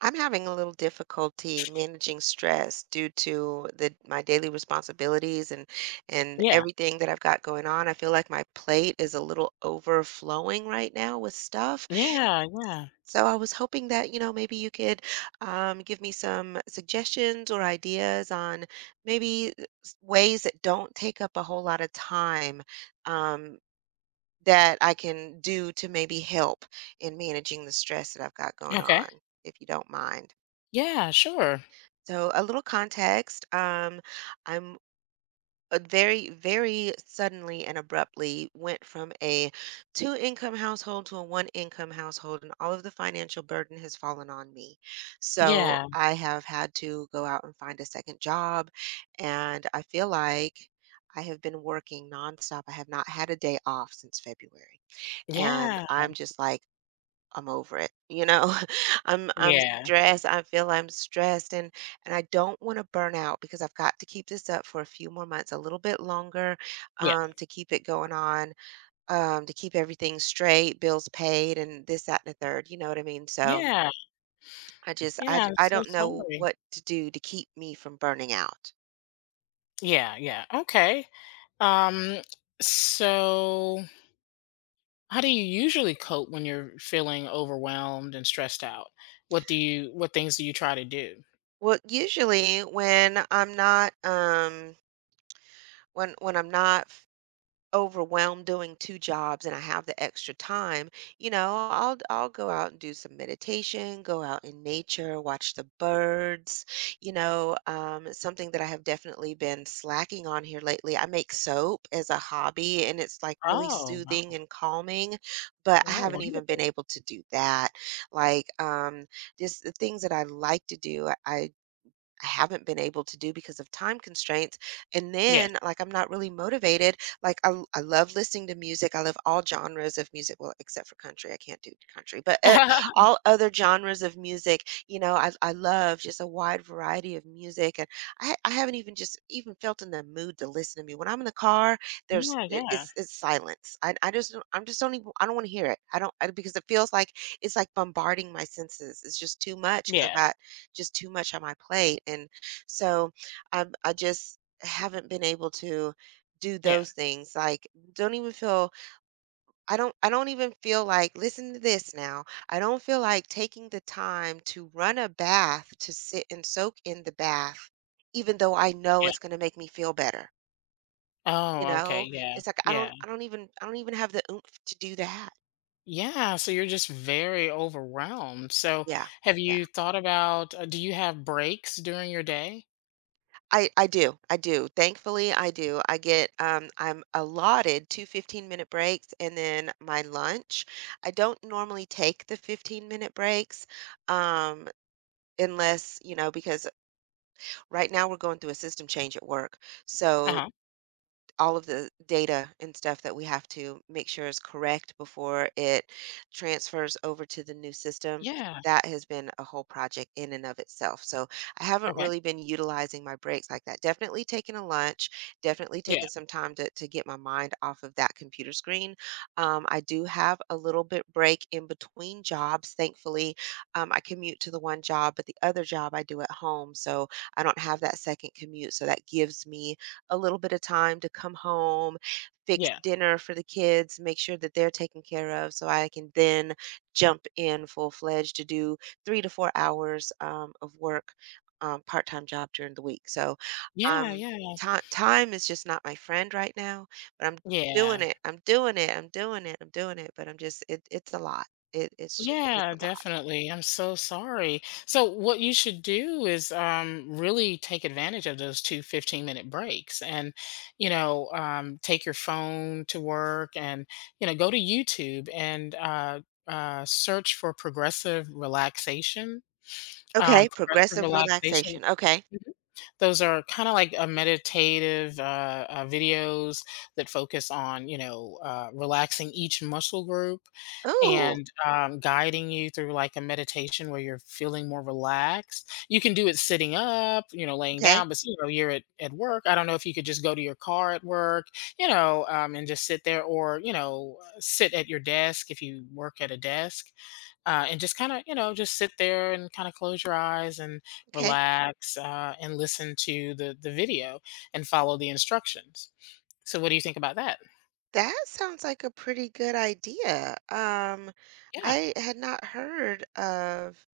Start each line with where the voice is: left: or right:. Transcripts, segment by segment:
right: I'm having a little difficulty managing stress due to the my daily responsibilities and
left: Yeah.
right: everything that I've got going on. I feel like my plate is a little overflowing right now with stuff.
left: Yeah, yeah.
right: So I was hoping that, you know, maybe you could give me some suggestions or ideas on maybe ways that don't take up a whole lot of time, um, that I can do to maybe help in managing the stress that I've got going
left: Okay.
right: on, if you don't mind.
left: Yeah, sure.
right: So, a little context. I'm very, very suddenly and abruptly went from a two income household to a one income household, and all of the financial burden has fallen on me. So,
left: Yeah.
right: I have had to go out and find a second job, and I feel like I have been working nonstop. I have not had a day off since February. And
left: Yeah.
right: I'm just like, I'm over it, you know? I'm
left: Yeah.
right: stressed, I feel I'm stressed, and I don't wanna burn out because I've got to keep this up for a few more months, a little bit longer,
left: Yeah.
right: to keep it going on, to keep everything straight, bills paid and this, that, and the third, you know what I mean? So
left: Yeah.
right: I just I
left: Yeah,
right: d-
left: I'm
right: I
left: so
right: don't know
left: sorry.
right: what to do to keep me from burning out.
left: Yeah, yeah. Okay. Um, so how do you usually cope when you're feeling overwhelmed and stressed out? What do you what things do you try to do?
right: Well, usually when I'm not overwhelmed doing 2 jobs and I have the extra time, you know, I'll go out and do some meditation, go out in nature, watch the birds, you know, something that I have definitely been slacking on here lately. I make soap as a hobby, and it's like really
left: Oh,
right: soothing
left: wow.
right: and calming, but I
left: Oh,
right: haven't even been
left: wonderful.
right: able to do that. Like, just the things that I like to do, I haven't been able to do because of time constraints. And
left: Yes.
right: then, like, I'm not really motivated. Like, I love listening to music. I love all genres of music. Well, except for country, I can't do country, but all other genres of music. You know, I love just a wide variety of music. And I haven't even just even felt in the mood to listen to me. When I'm in the car, there's
left: Yeah,
right: it-
left: yeah.
right: it's, it's silence. I just don't, I don't want to hear it. I don't I, because it feels like it's like bombarding my senses. It's just too much because I've
left: Yeah,
right: got just too much on my plate. And so I just haven't been able to do
left: yeah,
right: those things. Like, don't even feel I don't even feel like listen to this now. I don't feel like taking the time to run a bath to sit and soak in the bath even though I know
left: yeah.
right: it's going to make me feel better. You
left: Oh, okay.
right: know,
left: Yeah.
right: it's like
left: Yeah.
right: I don't even have the oomph to do that.
left: Yeah, so you're just very overwhelmed. So,
right: Yeah.
left: have you thought about do you have breaks during your day?
right: I do, I do. Thankfully, I do. I get I'm allotted two fifteen 15-minute breaks and then my lunch. I don't normally take the 15-minute breaks, um unless, you know, because right now we're going through a system change at work. So
left: Uh-huh.
right: all of the data and stuff that we have to make sure is correct before it transfers over to the new system.
left: Yeah.
right: That has been a whole project in and of itself. So I haven't
left: Okay.
right: really been utilizing my breaks like that. Definitely taking a lunch, definitely
left: Yeah.
right: taking some time to get my mind off of that computer screen. I do have a little bit break in between jobs. Thankfully, I commute to the one job, but the other job I do at home. So I don't have that second commute. So that gives me a little bit of time to come home, fix
left: Yeah.
right: dinner for the kids, make sure that they're taken care of so I can then jump in full fledged to do 3 to 4 hours of work, part time job during the week. So,
left: Yeah,
right: um,
left: yeah.
right: time is just not my friend right now, but I'm doing
left: Yeah.
right: it. I'm doing it. I'm doing it. I'm doing it. But it's a lot. It's just, it's
left: Yeah,
right: a lot.
left: definitely. I'm so sorry. So what you should do is really take advantage of those two 15-minute breaks and you know, take your phone to work and you know, go to YouTube and search for progressive relaxation.
right: Okay.
left: Progressive
right: Progressive
left: relaxation,
right: relaxation. Okay.
left: those are kind of like a meditative videos that focus on, you know, relaxing each muscle group
right: Oh,
left: and guiding you through like a meditation where you're feeling more relaxed. You can do it sitting up, you know, laying
right: okay.
left: down, but you know, you're at work. I don't know if you could just go to your car at work, you know, and just sit there or, you know, sit at your desk if you work at a desk, and just kind of, you know, just sit there and kind of close your eyes and
right: Okay.
left: relax, and listen to the video and follow the instructions. So what do you think about that?
right: That sounds like a pretty good idea.
left: Yeah,
right: I had not heard of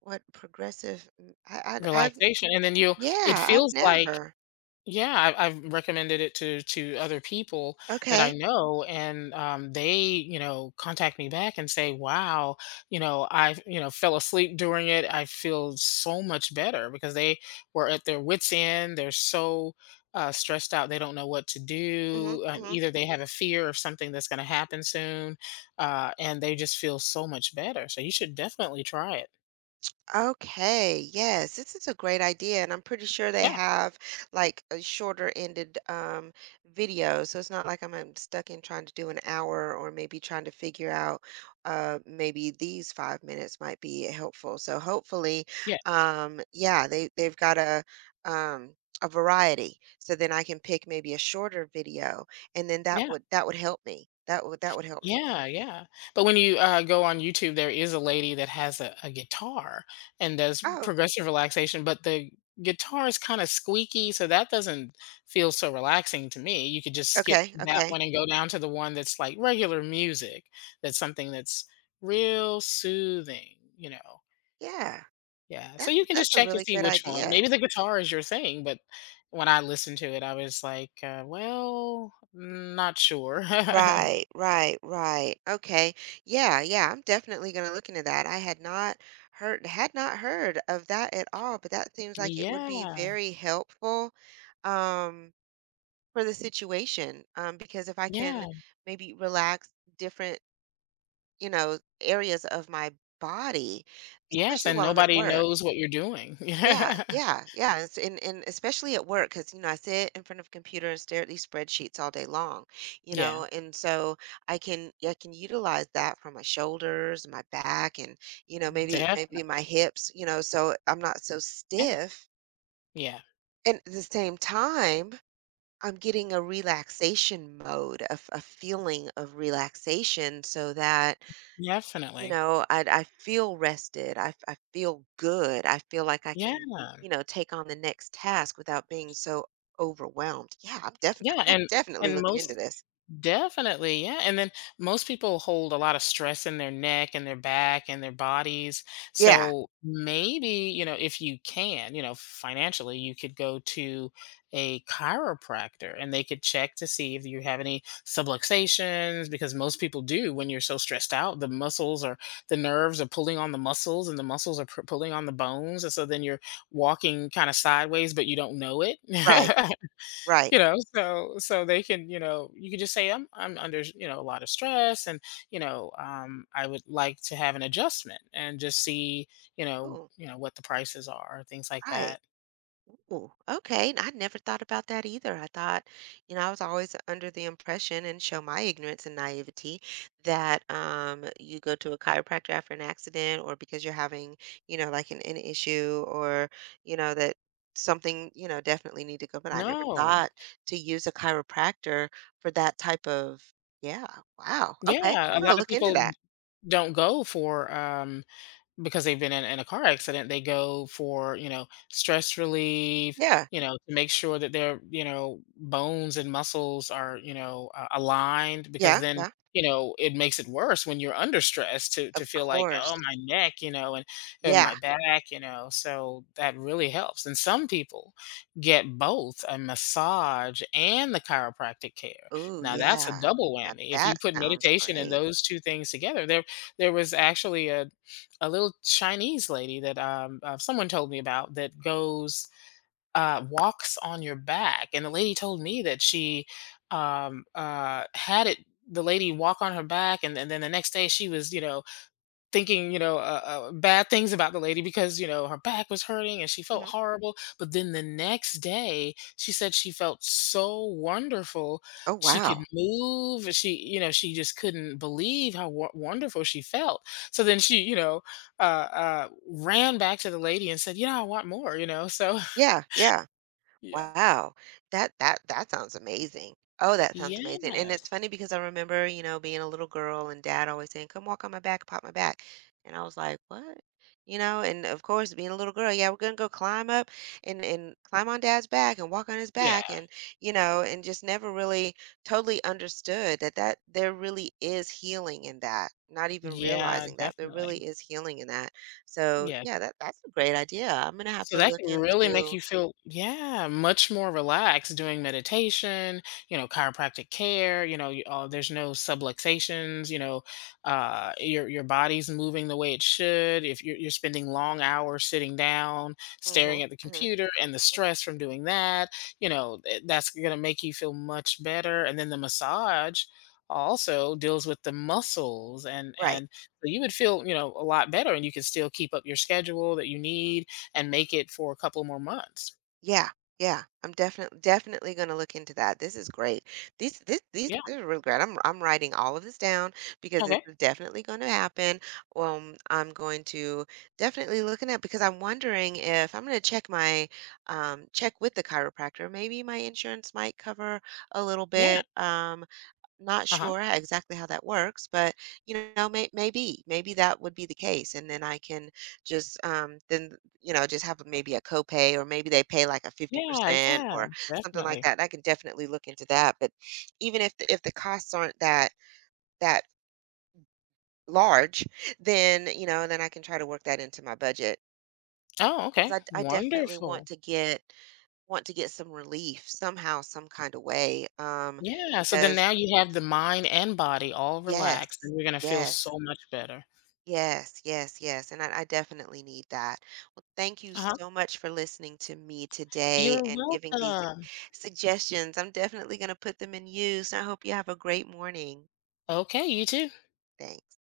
right: I've,
left: relaxation, and then you'll it
right: yeah, I've
left: feels like.
right: never.
left: Yeah, I've recommended it to other people that
right: Okay.
left: I know, and they, you know, contact me back and say, "Wow, you know, I, you know, fell asleep during it. I feel so much better," because they were at their wits' end. They're so stressed out. They don't know what to
right: Mm-hmm,
left: do.
right: mm-hmm.
left: Either they have a fear of something that's going to happen soon, and they just feel so much better. So you should definitely try it.
right: Okay, yes, this is a great idea, and I'm pretty sure they
left: Yeah,
right: have like a shorter ended video, so it's not like I'm, stuck in trying to do an hour, or maybe trying to figure out, maybe these 5 minutes might be helpful. So hopefully,
left: yeah,
right: yeah, they've got um a variety. So then I can pick maybe a shorter video, and then that
left: yeah.
right: would that would help me. That would help me.
left: Yeah, yeah. But when you, go on YouTube, there is a lady that has a guitar and does
right: Oh,
left: progressive relaxation, but the guitar is kinda squeaky, so that doesn't feel so relaxing to me. You could just skip
right: okay,
left: that
right: okay.
left: one and go down to the one that's, like, regular music, that's something that's real soothing, you know?
right: Yeah.
left: Yeah, so
right: That's
left: you can
right: that's
left: just
right: a
left: check and
right: really
left: see
right: good
left: which one.
right: idea.
left: Maybe the guitar is your thing, but when I listened to it, I was like, "Well, mm, not sure."
right: Right, right, right. Okay. Yeah, yeah, I'm definitely going to look into that. I had not heard of that at all, but that seems like it would be
left: Yeah.
right: very helpful, um for the situation. Because if I can
left: Yeah.
right: maybe relax different, you know, areas of my body,
left: Yes,
right: especially
left: and
right: while I'm at
left: nobody
right: work.
left: knows what you're doing.
right: Yeah, yeah, yeah. It's and especially at work, because you know I sit in front of a computer and stare at these spreadsheets all day long, you
left: Yeah,
right: know, and so I can utilize that for my shoulders, my back, and, you know,
left: yeah,
right: maybe
left: definitely.
right: my hips, you know, so I'm not so
left: Yeah,
right: stiff.
left: yeah,
right: And at the same time, I'm getting a relaxation mode, a feeling of relaxation, so that, you
left: definitely.
right: know, I feel rested. I feel good. I feel like I
left: Yeah,
right: can, you know, take on the next task without being so overwhelmed. Yeah, I'm definitely
left: yeah,
right: definitely
left: and
right: looking into
left: most
right: this.
left: definitely, yeah. And then most people hold a lot of stress in their neck and their back and their bodies.
right: Yeah,
left: So maybe, you know, if you can, you know, financially, you could go to a chiropractor and they could check to see if you have any subluxations, because most people do when you're so stressed out. The muscles or the nerves are pulling on the muscles and the muscles are pulling on the bones. And so then you're walking kind of sideways, but you don't know it.
right: right, right.
left: You know, so they can, you know, you can just say I'm under, you know, a lot of stress and, you know, I would like to have an adjustment and just see,
right: Ooh,
left: you know what the prices are, things like
right: right.
left: that.
right: Oh, okay. I never thought about that either. I thought, you know, I was always under the impression and show my ignorance and naivety that, you go to a chiropractor after an accident or because you're having, you know, like an issue or, you know, that something, you know, definitely need to go. But I never
left: No.
right: thought to use a chiropractor for that type of, yeah, wow. Okay. I'm
left: Yeah, a
right: gonna
left: lot of
right: look into
left: people
right: that.
left: don't go for because they've been in a car accident, they go for, you know, stress relief,
right: Yeah.
left: you know, to make sure that their, you know, bones and muscles are, you know, aligned, because
right: Yeah.
left: then,
right: Yeah.
left: you know, it makes it worse when you're under stress to
right: Of
left: feel like, oh,
right: course.
left: my neck, you know, and my
right: Yeah.
left: back, you know, so that really helps. And some people get both a massage and the chiropractic care.
right: Oh,
left: Now that's a
right: yeah.
left: double
right: Now
left: whammy. If
right: that
left: you put
right: sounds
left: meditation and
right: great.
left: those two things together, there was actually a little Chinese lady that someone told me about that goes, walks on your back, and the lady told me that she had it. The lady walk on her back, and, then the next day she was, you know, thinking, you know, bad things about the lady because, you know, her back was hurting and she felt horrible. But then the next day, she said she felt so wonderful.
right: Oh,
left: She could
right: wow.
left: move. She, you know, she just couldn't believe how wonderful she felt. So then she, you know, uh, ran back to the lady and said, you know, I want more, you know. So,
right: Yeah, yeah.
left: Yeah.
right: Wow. That sounds amazing. Oh, that sounds amazing. And it's
left: Yes.
right: funny because I remember, you know, being a little girl and dad always saying, "Come walk on my back, pop my back." And I was like, "What?" You know, and of course, being a little girl, yeah, we're gonna go climb up and climb on dad's back and walk on his
left: Yeah.
right: back, and, you know, and just never really totally understood that there really is healing in that. Not even
left: Yeah,
right: realizing that there
left: definitely.
right: really is healing in that. So,
left: Yeah.
right: yeah, that's a great idea. I'm gonna have
left: So
right: to
left: that
right: look
left: can really make
right: into.
left: you feel, yeah, much more relaxed doing meditation, you know, chiropractic care, you know, there's no subluxations, you know, your body's moving the way it should. If you're, you're spending long hours sitting down,
right: Mhm.
left: staring at the
right: Mhm.
left: computer and the stress from doing that, you know, that's going to make you feel much better. And then the massage also deals with the muscles
right: Right.
left: and so you would feel, you know, a lot better and you can still keep up your schedule that you need and make it for a couple more months.
right: Yeah. Yeah. I'm definitely definitely going to look into that. This is great. These
left: Yeah,
right: this is really great. I'm writing all of this down because this
left: okay.
right: is definitely going to happen. I'm going to definitely looking at because I'm wondering if I'm going to check with the chiropractor. Maybe my insurance might cover a little
left: Yeah,
right: bit. Not
left: uh-huh.
right: sure exactly how that works, but, you know, maybe that would be the case, and then I can just, then, you know, just have maybe a copay, or maybe they pay like a
left: Yeah,
right: 50%
left: yeah,
right: or something like
left: definitely.
right: that. I can definitely look into that, but even if the costs aren't that large, then, you know, then I can try to work that into my budget
left: Oh,
right: because
left: okay,
right: I definitely want
left: wonderful.
right: to get want to get some relief somehow, some kind of way,
left: Yeah, so then
right: because
left: now you have the mind and body all
right: Yes,
left: relaxed, and you're gonna feel so
right: yes.
left: much better.
right: Yes, yes, yes. And I definitely need that. Well, thank you
left: Uh-huh.
right: so much for listening to me today
left: You're
right: and giving these
left: welcome.
right: suggestions. I'm definitely going to put them in use. I hope you have a great morning.
left: Okay, you too.
right: Thanks.